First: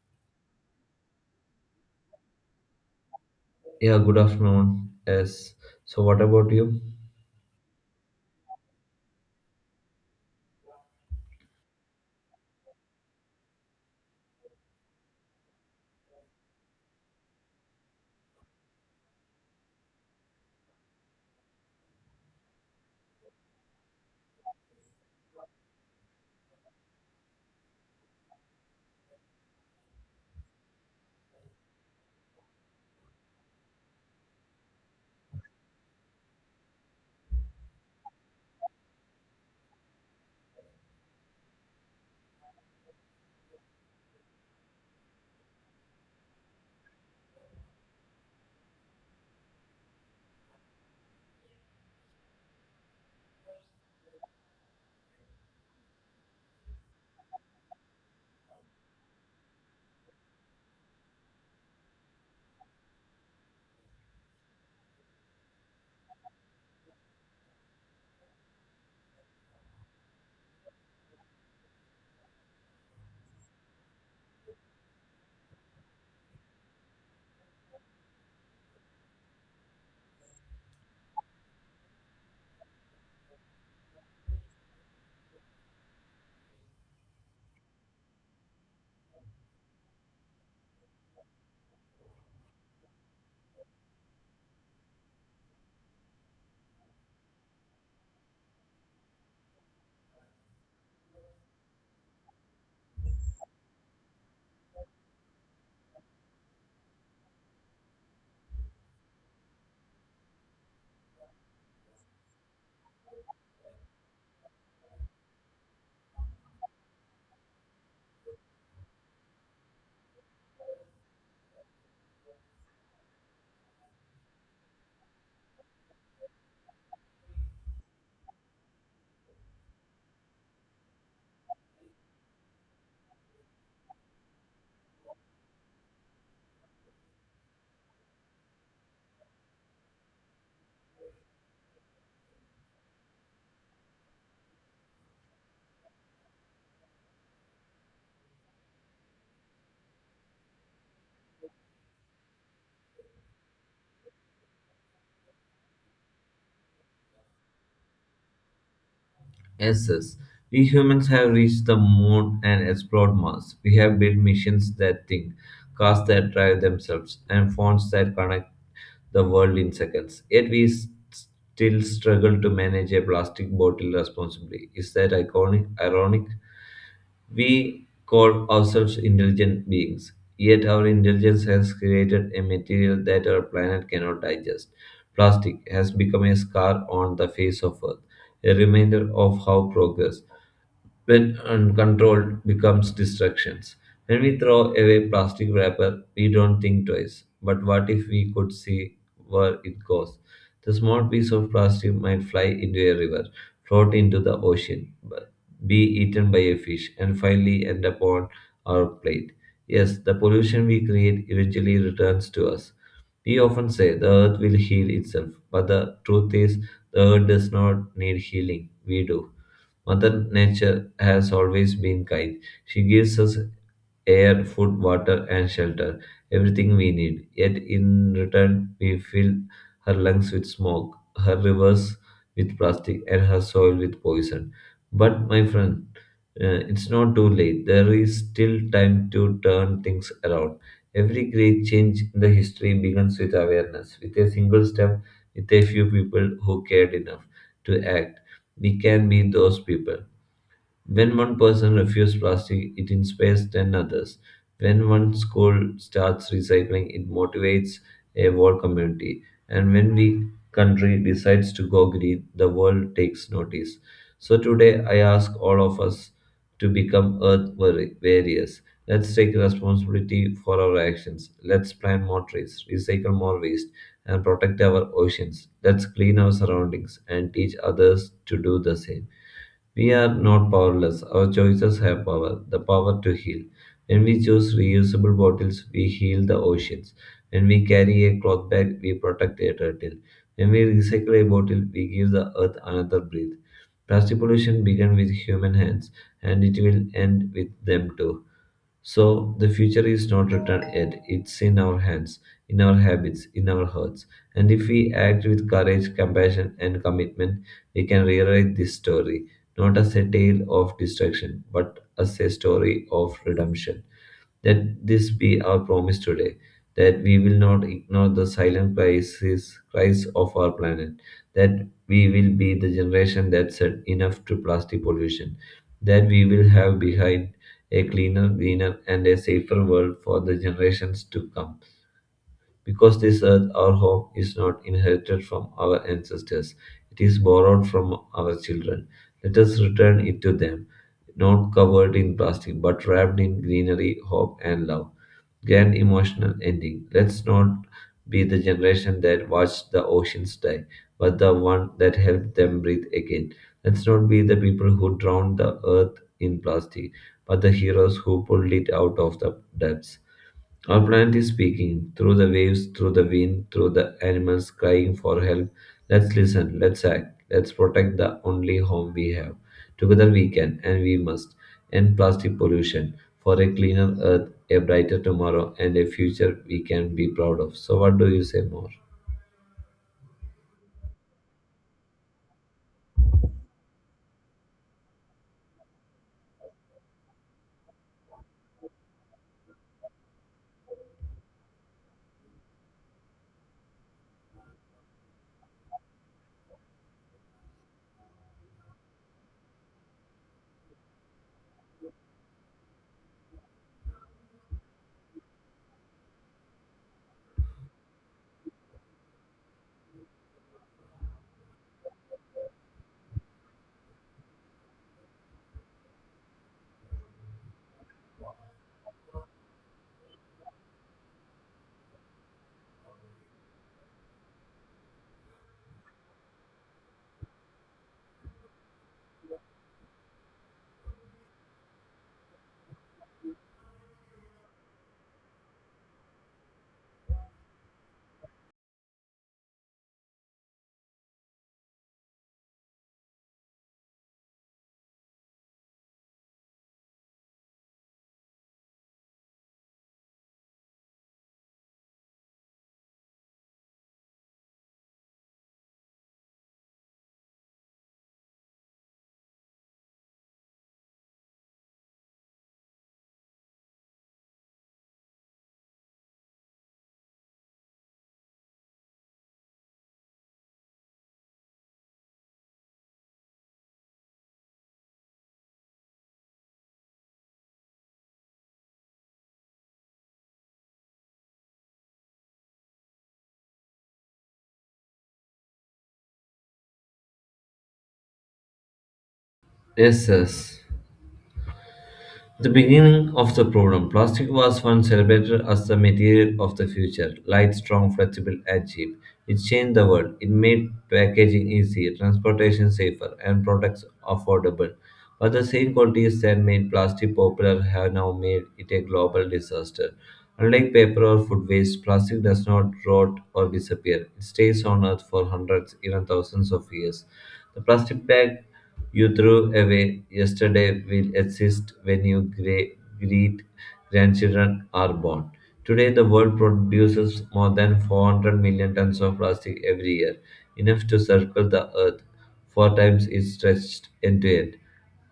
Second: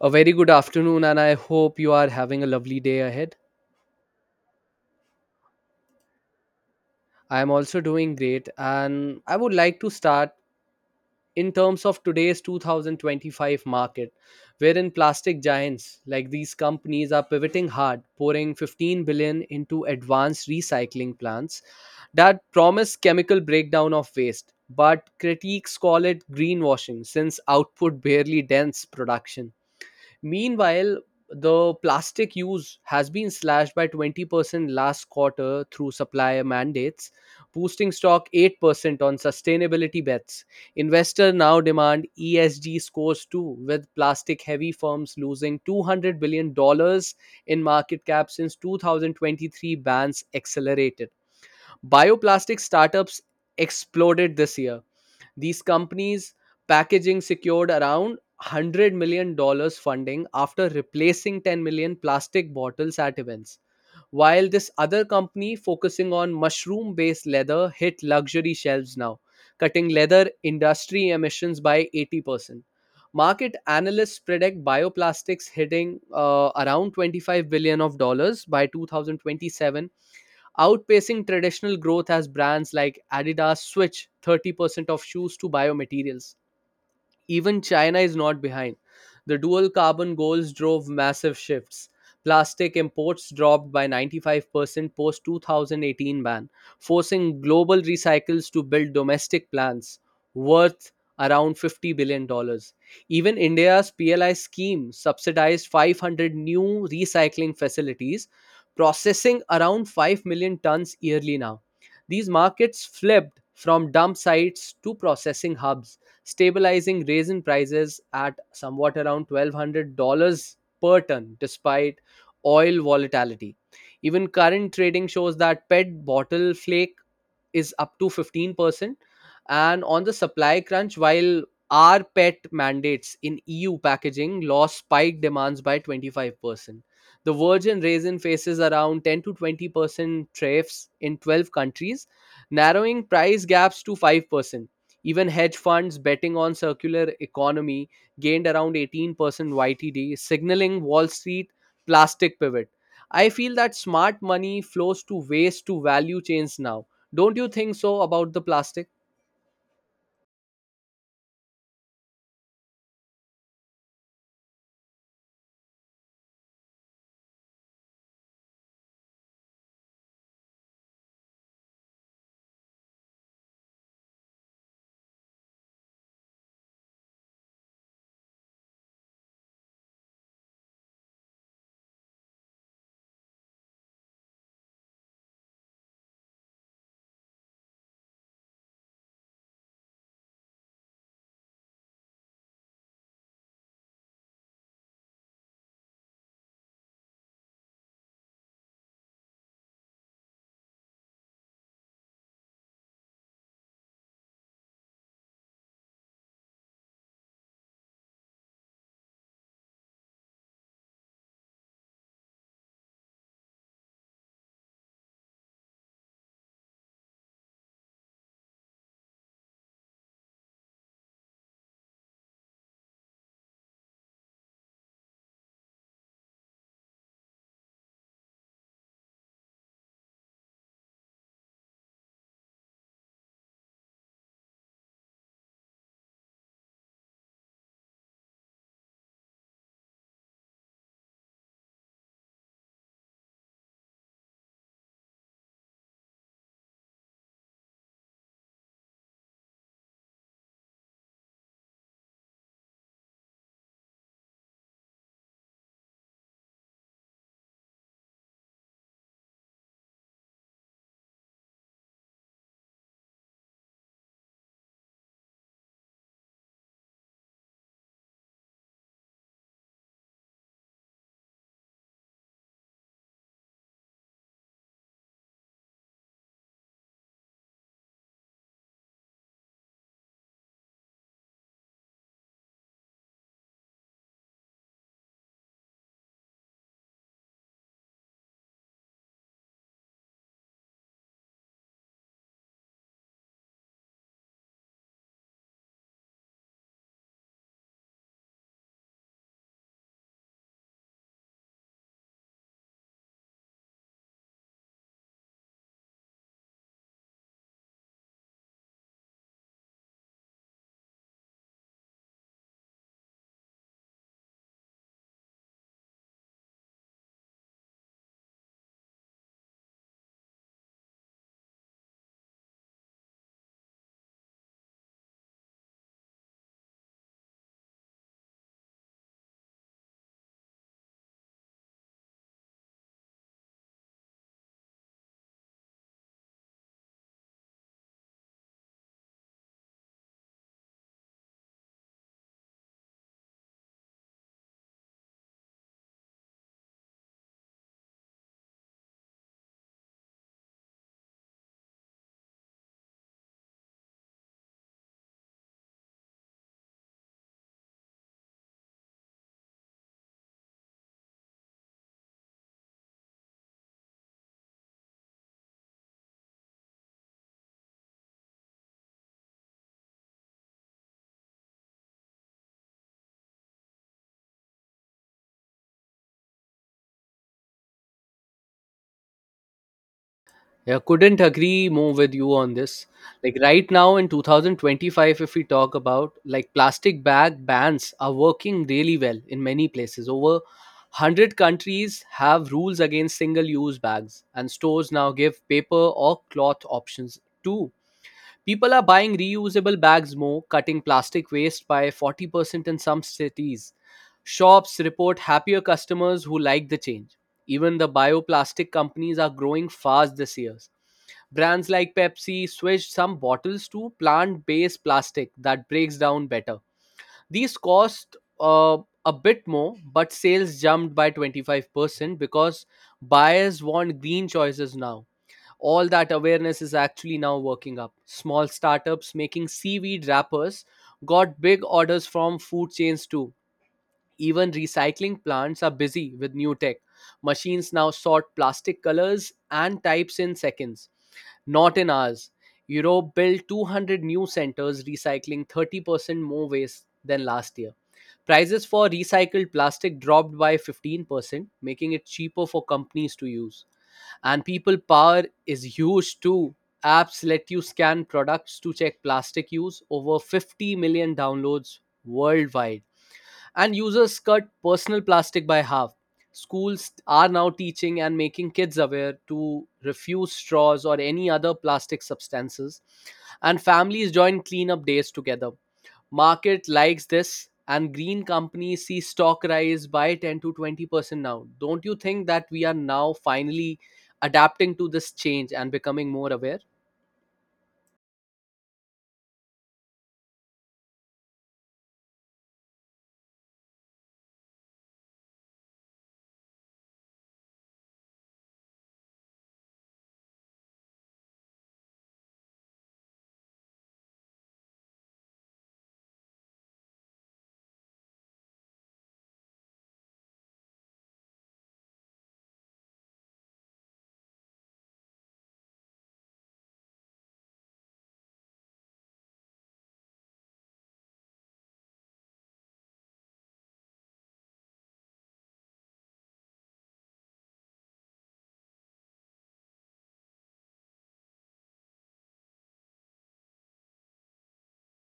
A very good afternoon, and I hope you are having a lovely day ahead. Yeah, good afternoon. Yes. So, what about you? I am also doing great, and I would like to start in terms of today's 2025 market, wherein plastic giants like these companies are pivoting hard, pouring 15 billion into advanced recycling plants that promise chemical breakdown of waste. But critiques call it greenwashing since output barely dents production. Meanwhile, the plastic use has been slashed by 20% last quarter through supplier mandates, boosting stock 8% on sustainability bets. Investors now demand ESG scores too, with plastic heavy firms losing $200 billion dollars in market cap since 2023 bans accelerated. Bioplastic startups exploded this year. These companies packaging secured around $100 million funding after replacing 10 million plastic bottles at events. While this other company focusing on mushroom based leather hit luxury shelves now, cutting leather industry emissions by 80%. Market analysts predict bioplastics hitting around 25 billion of dollars by 2027, outpacing traditional growth as brands like Adidas switch 30% of shoes to biomaterials. Even China is not behind. The dual carbon goals drove massive shifts. Plastic imports dropped by 95% post 2018 ban, forcing global recycles to build domestic plants worth around $50 billion dollars. Even India's PLI scheme subsidized 500 new recycling facilities, processing around 5 million tons yearly now. These markets flipped from dump sites to processing hubs, stabilizing raisin prices at somewhat around $1,200 per ton despite oil volatility. Even current trading shows that PET bottle flake is up to 15% and on the supply crunch, while our pet mandates in EU packaging law spiked demands by 25%. The virgin raisin faces around 10 to 20% tariffs in 12 countries, narrowing price gaps to 5%. Even hedge funds betting on circular economy gained around 18% YTD, signaling Wall Street plastic pivot. I feel that smart money flows to waste to value chains now, don't you think so about the plastic? Yes, yes. We humans have reached the moon and explored Mars. We have built missions that think, cars that drive themselves, and phones that connect the world in seconds. Yet we still struggle to manage a plastic bottle responsibly. Is that iconic? Ironic? We call ourselves intelligent beings, yet our intelligence has created a material that our planet cannot digest. Plastic has become a scar on the face of Earth, a reminder of how progress, when uncontrolled becomes distractions. When we throw away plastic wrapper, we don't think twice. But what if we could see where it goes? The small piece of plastic might fly into a river, float into the ocean, but be eaten by a fish, and finally end up on our plate. Yes, the pollution we create eventually returns to us. We often say the earth will heal itself, but the truth is the earth does not need healing. We do. Mother Nature has always been kind. She gives us air, food, water, and shelter, everything we need. Yet in return, we fill her lungs with smoke, her rivers with plastic, and her soil with poison. But, my friend, it's not too late. There is still time to turn things around. Every great change in the history begins with awareness, with a single step, with a few people who cared enough to act we can be those people. When one person refuses plastic, it inspires 10 others. When one school starts recycling, it motivates a whole community. And when we country decides to go green, the world takes notice. So today I ask all of us to become earth warriors. Let's take responsibility for our actions. Let's plant more trees, recycle more waste, and protect our oceans. Let's clean our surroundings and teach others to do the same. We are not powerless. Our choices have power, the power to heal. When we choose reusable bottles, we heal the oceans. When we carry a cloth bag, we protect a turtle. When we recycle a bottle, we give the earth another breath. Plastic pollution began with human hands, and it will end with them too. So the future is not written yet. It's in our hands, in our habits, in our hearts. And if we act with courage, compassion, and commitment, we can rewrite this story, not as a tale of destruction, but as a story of redemption. Let this be our promise today that we will not ignore the silent crisis, cries of our planet, that we will be the generation that said enough to plastic pollution, that we will have behind a cleaner, greener, and a safer world for the generations to come. Because this earth, our home, is not inherited from our ancestors, it is borrowed from our children. Let us return it to them, not covered in plastic, but wrapped in greenery, hope, and love grand emotional ending. Let's not be the generation that watched the oceans die, but the one that helped them breathe again. Let's not be the people who drowned the earth in plastic, but the heroes who pulled it out of the depths. Our planet is speaking through the waves, through the wind, through the animals crying for help. Let's listen, let's act, let's protect the only home we have. Together we can and we must end plastic pollution for a cleaner earth, a brighter tomorrow, and a future we can be proud of. So, what do you say more? Yeah, couldn't agree more with you on this. Like right now in 2025, if we talk about like plastic bag bans are working really well in many places. Over 100 countries have rules against single use bags, and stores now give paper or cloth options too. People are buying reusable bags more, cutting plastic waste by 40% in some cities. Shops report happier customers who like the change. Even the bioplastic companies are growing fast this year. Brands like Pepsi switched some bottles to plant based plastic that breaks down better. These cost a bit more, but sales jumped by 25% because buyers want green choices now. All that awareness is actually now working up. Small startups making seaweed wrappers got big orders from food chains too. Even recycling plants are busy with new tech. Machines now sort plastic colors and types in seconds, not in hours. Europe built 200 new centers recycling 30% more waste than last year. Prices for recycled plastic dropped by 15%, making it cheaper for companies to use. And people power is huge too. Apps let you scan products to check plastic use, over 50 million downloads worldwide. And users cut personal plastic by half. Schools are now teaching and making kids aware to refuse straws or any other plastic substances. And families join cleanup days together. Market likes this, and green companies see stock rise by 10 to 20% now. Don't you think that we are now finally adapting to this change and becoming more aware? Yes, yes. The beginning of the problem, plastic was once celebrated as the material of the future, light, strong, flexible, and cheap. It changed the world. It made packaging easier, transportation safer, and products affordable. But the same qualities that made plastic popular have now made it a global disaster. Unlike paper or food waste, plastic does not rot or disappear. It stays on Earth for hundreds, even thousands of years. The plastic bag you threw away yesterday will exist when you great grandchildren are born. Today, the world produces more than 400 million tons of plastic every year, enough to circle the earth four times its stretched end to end.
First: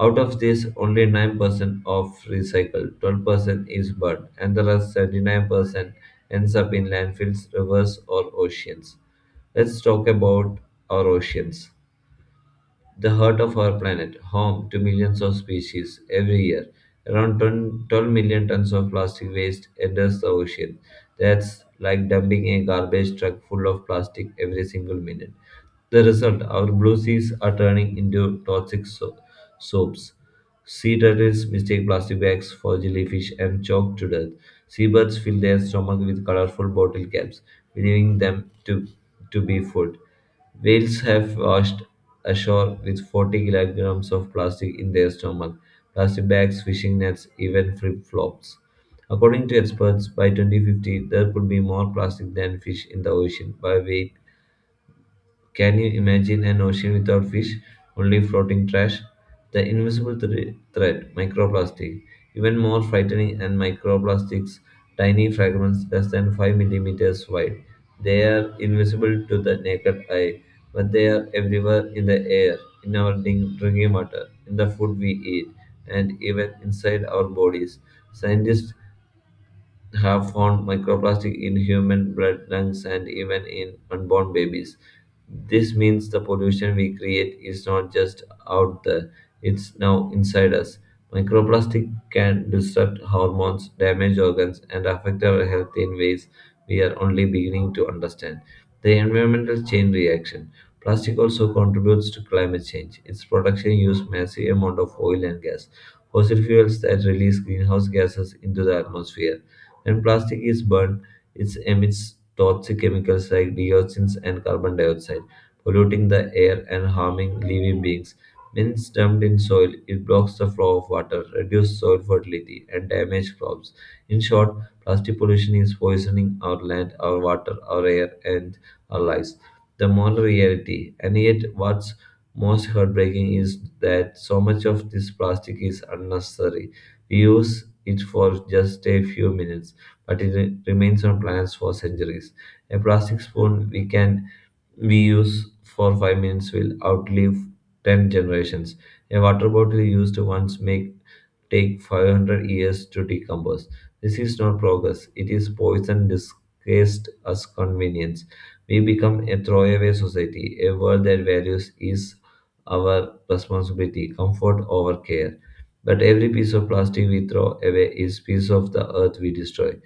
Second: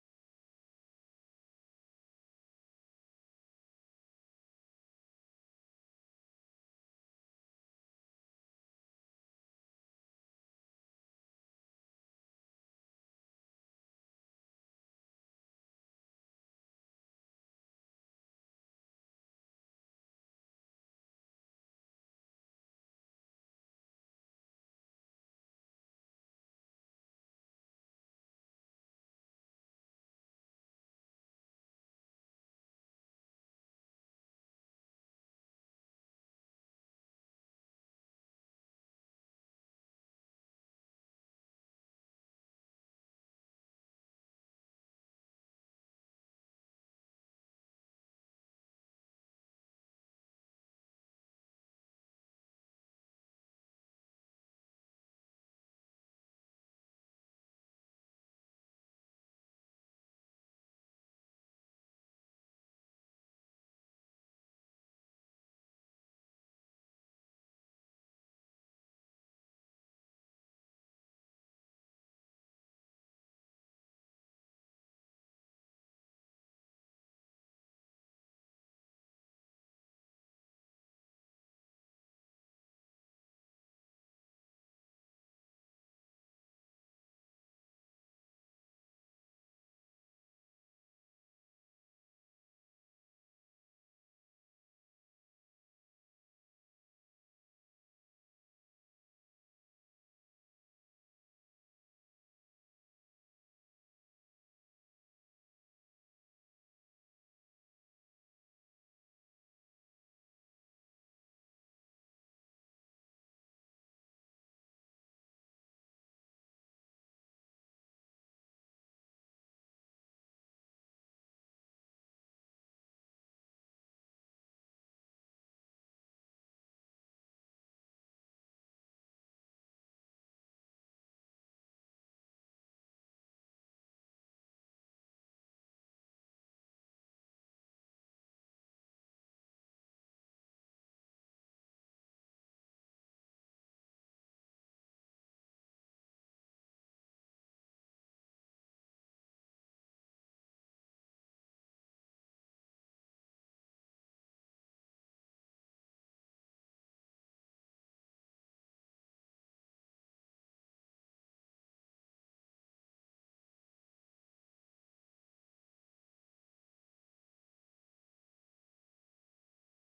Out of this, only 9% of recycled, 12% is burned, and the rest 79% ends up in landfills, rivers, or oceans. Let's talk about our oceans the heart of our planet, home to millions of species every year. Around 10 12 million tons of plastic waste enters the ocean. That's like dumping a garbage truck full of plastic every single minute. The result, our blue seas are turning into toxic soaps. Sea turtles mistake plastic bags for jellyfish and choke to death. Seabirds fill their stomach with colorful bottle caps, believing them to be food. Whales have washed ashore with 40 kilograms of plastic in their stomach, plastic bags, fishing nets, even flip flops. According to experts, by 2050, there could be more plastic than fish in the ocean by weight can you imagine an ocean without fish, only floating trash? The invisible threat, microplastic, even more frightening, and microplastics, tiny fragments less than 5 millimeters wide. They are invisible to the naked eye, but they are everywhere in the air, in our drinking water, in the food we eat, and even inside our bodies. Scientists have found microplastic in human blood, lungs, and even in unborn babies. This means the pollution we create is not just out there, it's now inside us. Microplastic can disrupt hormones, damage organs, and affect our health in ways we are only beginning to understand. The environmental chain reaction. Plastic also contributes to climate change. Its production uses massive amount of oil and gas, fossil fuels that release greenhouse gases into the atmosphere when plastic is burned, it emits toxic chemicals like dioxins and carbon dioxide, polluting the air and harming living beings. When it's dumped in soil, it blocks the flow of water, reduces soil fertility, and damages crops. In short, plastic pollution is poisoning our land, our water, our air, and our lives. The moral reality, and yet what's most heartbreaking is that so much of this plastic is unnecessary. We use it for just a few minutes but it remains on planets for centuries. A plastic spoon we can we use for 5 minutes will outlive 10 generations. A water bottle used once make take 500 years to decompose. This is not progress. It is poison disguised as convenience. We become a throwaway society, a world that values is our responsibility, comfort over care. But every piece of plastic we throw away is piece of the earth we destroy.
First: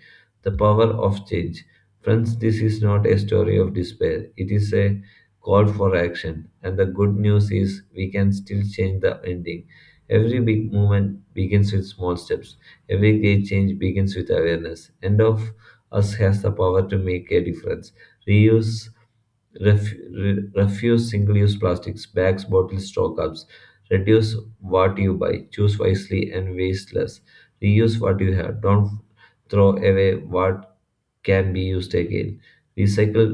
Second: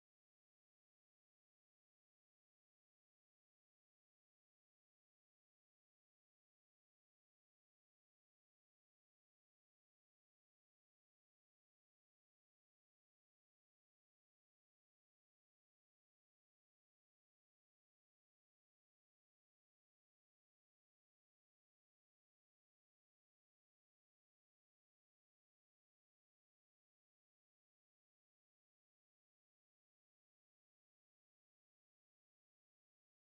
The power of change. Friends, this is not a story of despair. It is a call for action. And the good news is we can still change the ending. Every big movement begins with small steps. Every great change begins with awareness. And of us has the power to make a difference. Reuse refuse single-use plastics, bags, bottles, straw cups. Reduce what you buy. Choose wisely and waste less. Reuse what you have. Don't throw away what can be used again. Recycle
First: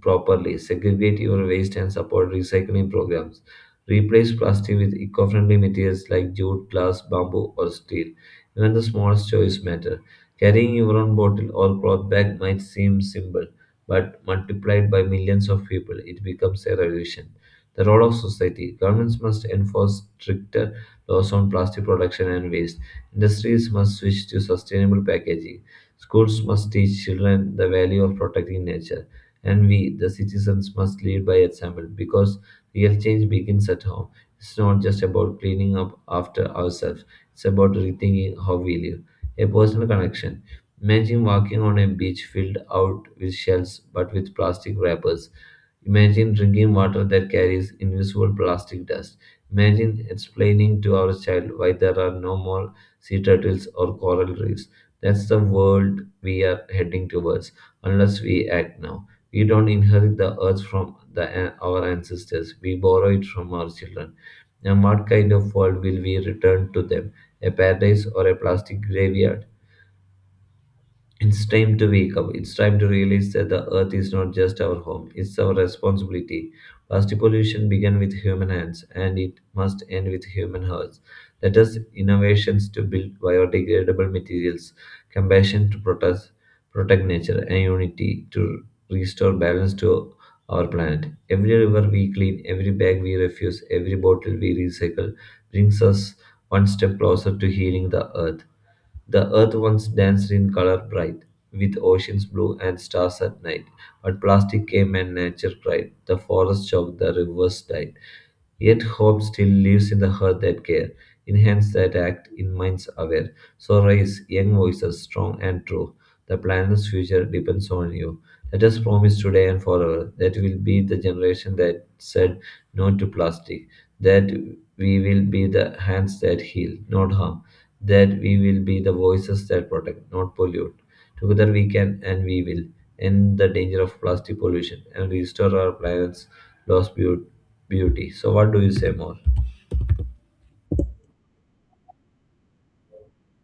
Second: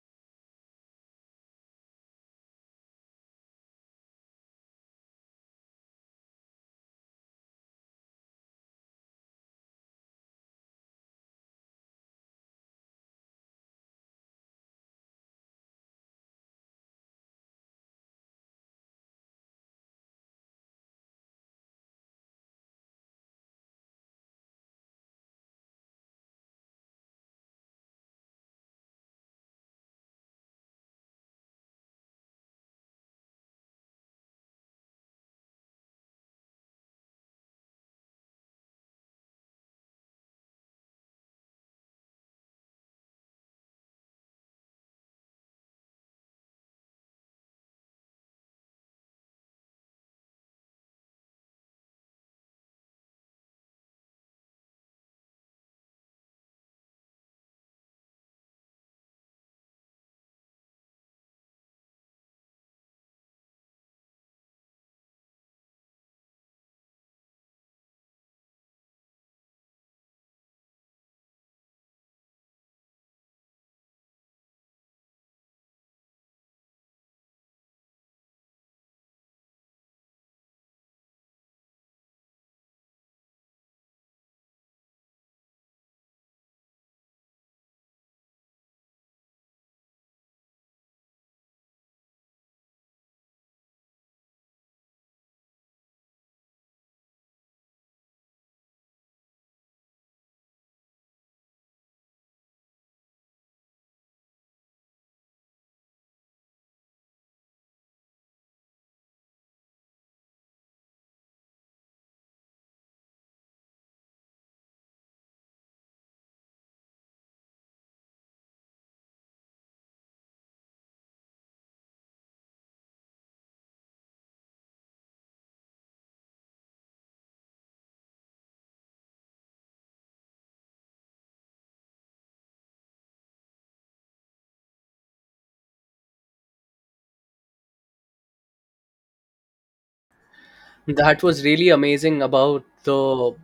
properly, segregate your waste and support recycling programs. Replace plastic with eco friendly materials like jute, glass, bamboo, or steel. Even the smallest choice matter. Carrying your own bottle or cloth bag might seem simple, but multiplied by millions of people, it becomes a revolution. The role of society governments must enforce stricter laws on plastic production and waste Industries must switch to sustainable packaging. Schools must teach children the value of protecting nature. And we, the citizens, must lead by example because real change begins at home. It's not just about cleaning up after ourselves, it's about rethinking how we live. A personal connection. Imagine walking on a beach filled out with shells but with plastic wrappers. Imagine drinking water that carries invisible plastic dust. Imagine explaining to our child why there are no more sea turtles, or coral reefs. That's the world we are heading towards unless we act now. We don't inherit the earth from our ancestors, we borrow it from our children. And what kind of world will we return to them? A paradise or a plastic graveyard? It's time to wake up. It's time to realize that the earth is not just our home, it's our responsibility. Plastic pollution began with human hands and it must end with human hearts. Let us innovations to build biodegradable materials, compassion to protect nature, and unity to restore balance to our planet. Every river we clean, every bag we refuse, every bottle we recycle brings us one step closer to healing the earth. The earth once danced in color bright, with oceans blue and stars at night. But plastic came and nature cried. The forest choked, the rivers died. Yet hope still lives in the heart that care, in hands that act, in minds aware. So raise young voices, strong and true. The planet's future depends on you. Let us promise today and forever that we'll be the generation that said no to plastic, that we will be the hands that heal, not harm, that we will be the voices that protect, not pollute. Together we can and we will end the danger of plastic pollution and restore our planet's lost beauty. So, what do you say more? That was really amazing about the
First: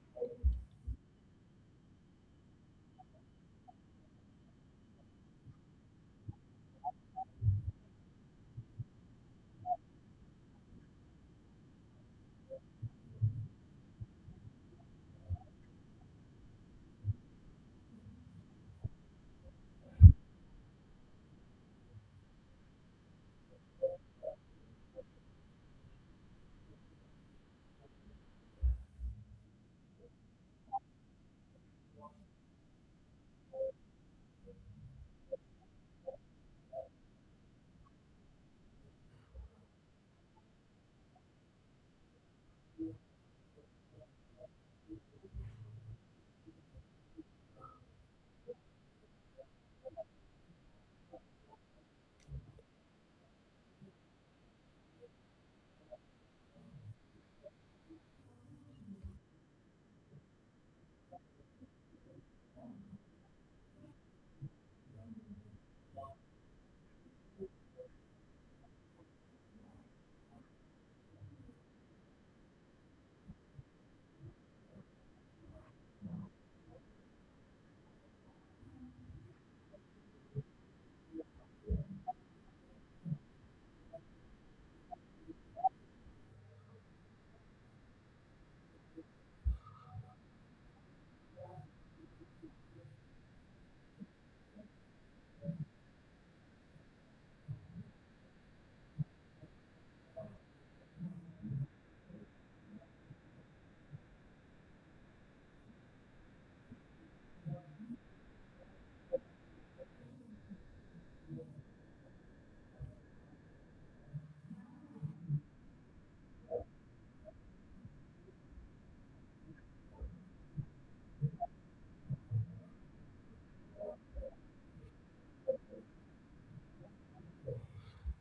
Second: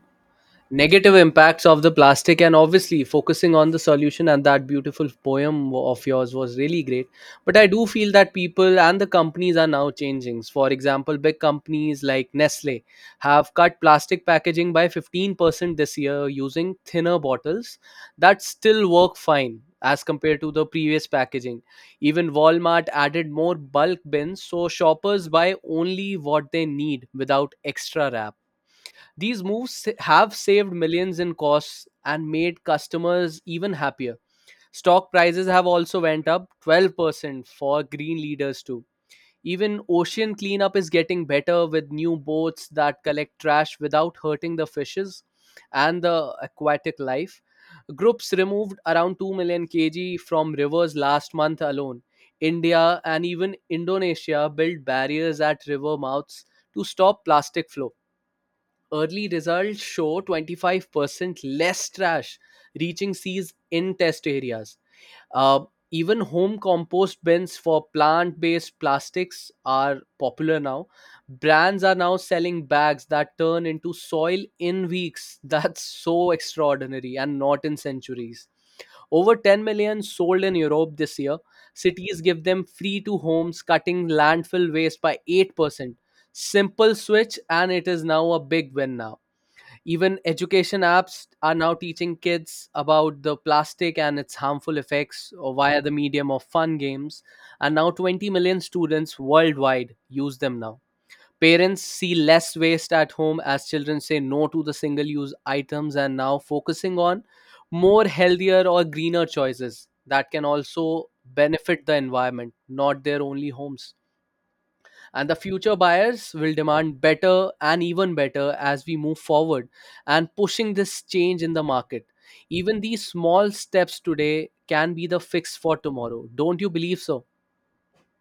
negative impacts of the plastic and obviously focusing on the solution, and that beautiful poem of yours was really great. But I do feel that people and the companies are now changing. For example, big companies like Nestle have cut plastic packaging by 15% this year using thinner bottles that still work fine as compared to the previous packaging. Even Walmart added more bulk bins so shoppers buy only what they need without extra wrap. These moves have saved millions in costs and made customers even happier. Stock prices have also went up 12% for green leaders too. Even ocean cleanup is getting better with new boats that collect trash without hurting the fishes and the aquatic life. Groups removed around 2 million kg from rivers last month alone. India and even Indonesia built barriers at river mouths to stop plastic flow. Early results show 25% less trash reaching seas in test areas. Uh, Even home compost bins for plant based plastics are popular now. Brands are now selling bags that turn into soil in weeks. That's so extraordinary and not in centuries. Over 10 million sold in Europe this year. Cities give them free to homes, cutting landfill waste by 8%. Simple switch, and it is now a big win now. Even education apps are now teaching kids about the plastic and its harmful effects via the medium of fun games. And now 20 million students worldwide use them now. Parents see less waste at home as children say no to the single use items and now focusing on more healthier or greener choices that can also benefit the environment, not their only homes. And the future buyers will demand better and even better as we move forward, and pushing this change in the market. Even these small steps today can be the fix for tomorrow. Don't you believe so?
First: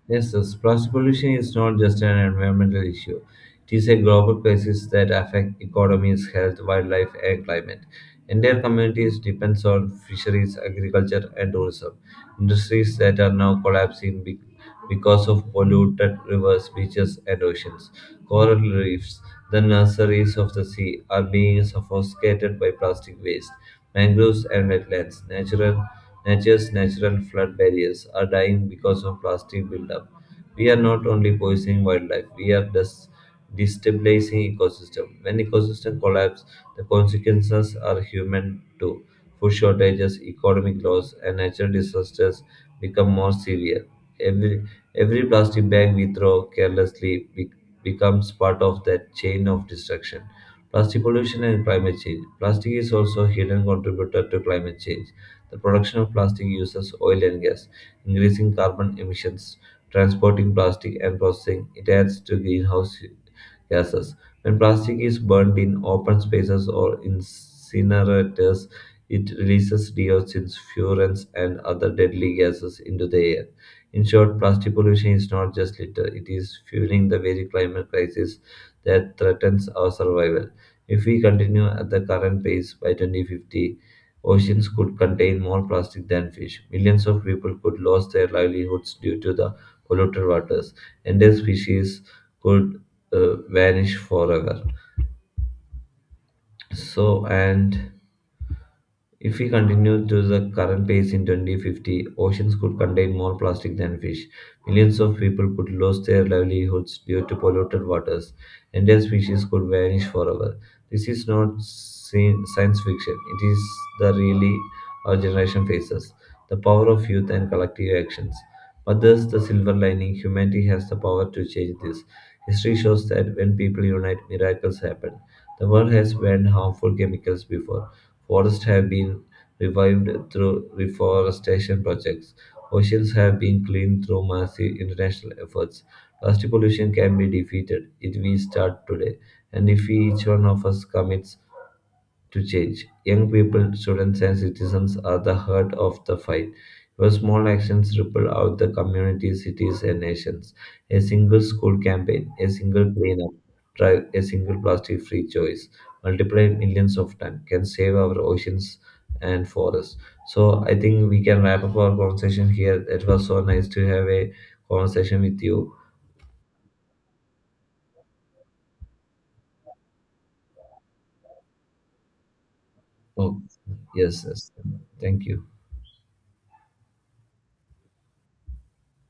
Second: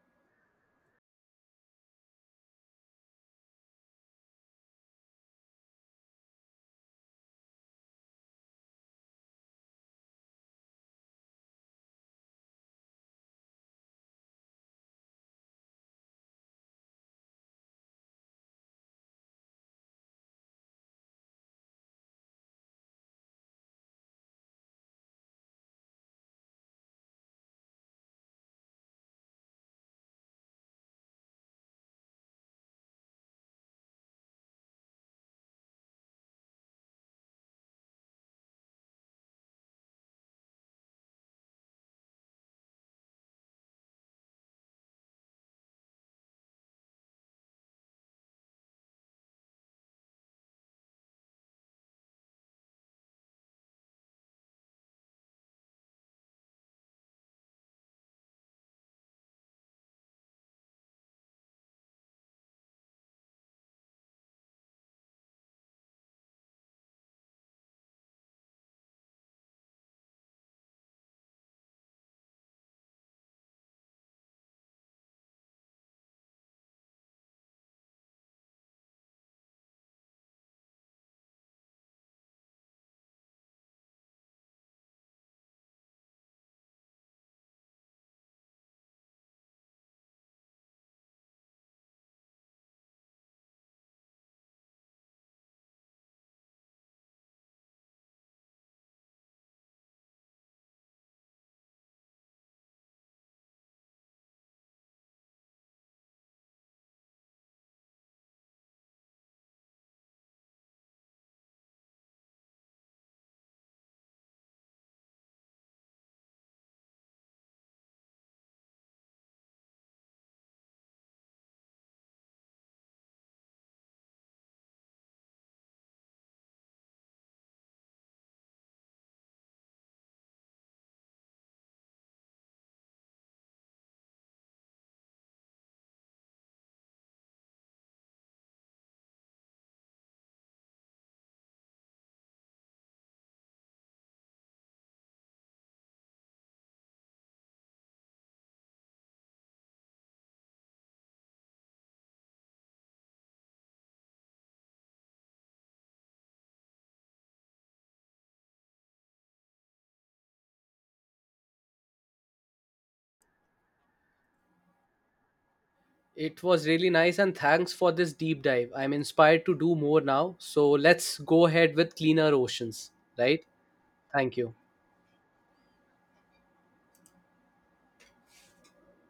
Yes, thus plastic pollution is not just an environmental issue. It is a global crisis that affects economies, health, wildlife, and climate. Entire communities depend on fisheries, agriculture, and tourism. Industries that are now collapsing because of polluted rivers, beaches, and oceans. Coral reefs, the nurseries of the sea, are being suffocated by plastic waste. Mangroves and wetlands, natural Nature's natural flood barriers are dying because of plastic buildup. We are not only poisoning wildlife, we are dis destabilizing ecosystem. When ecosystem collapse, the consequences are human too. Food shortages, economic loss, and natural disasters become more severe. Every, every plastic bag we throw carelessly becomes part of that chain of destruction. Plastic pollution and climate change. Plastic is also a hidden contributor to climate change. The production of plastic uses oil and gas, increasing carbon emissions. Transporting plastic and processing it adds to greenhouse gases. When plastic is burned in open spaces or incinerators, it releases dioxins, furans, and other deadly gases into the air. In short, plastic pollution is not just litter, it is fueling the very climate crisis that threatens our survival. If we continue at the current pace by 2050, oceans could contain more plastic than fish. Millions of people could lose their livelihoods due to the polluted waters. Endangered species could vanish forever. So, and If we continue to the current pace in 2050, oceans could contain more plastic than fish. Millions of people could lose their livelihoods due to polluted waters. Entire species could vanish forever. This is not science fiction, it is the really our generation faces the power of youth and collective actions. But there's the silver lining humanity has the power to change this. History shows that when people unite, miracles happen. The world has banned harmful chemicals before Forests have been revived through reforestation projects. Oceans have been cleaned through massive international efforts. Plastic pollution can be defeated if we start today, and if we, each one of us commits to change. Young people, students, and citizens are the heart of the fight. Your small actions ripple out the community, cities, and nations. A single school campaign, a single cleanup, drive, a single plastic free choice, multiplied millions of times, can save our oceans and forests. So, I think we can wrap up our conversation here. It was so nice to have a conversation with you. It was really nice, and thanks for this deep dive. I'm inspired to do more now. So let's go ahead with cleaner oceans. Oh, Right, yes, thank yes. you. Thank you.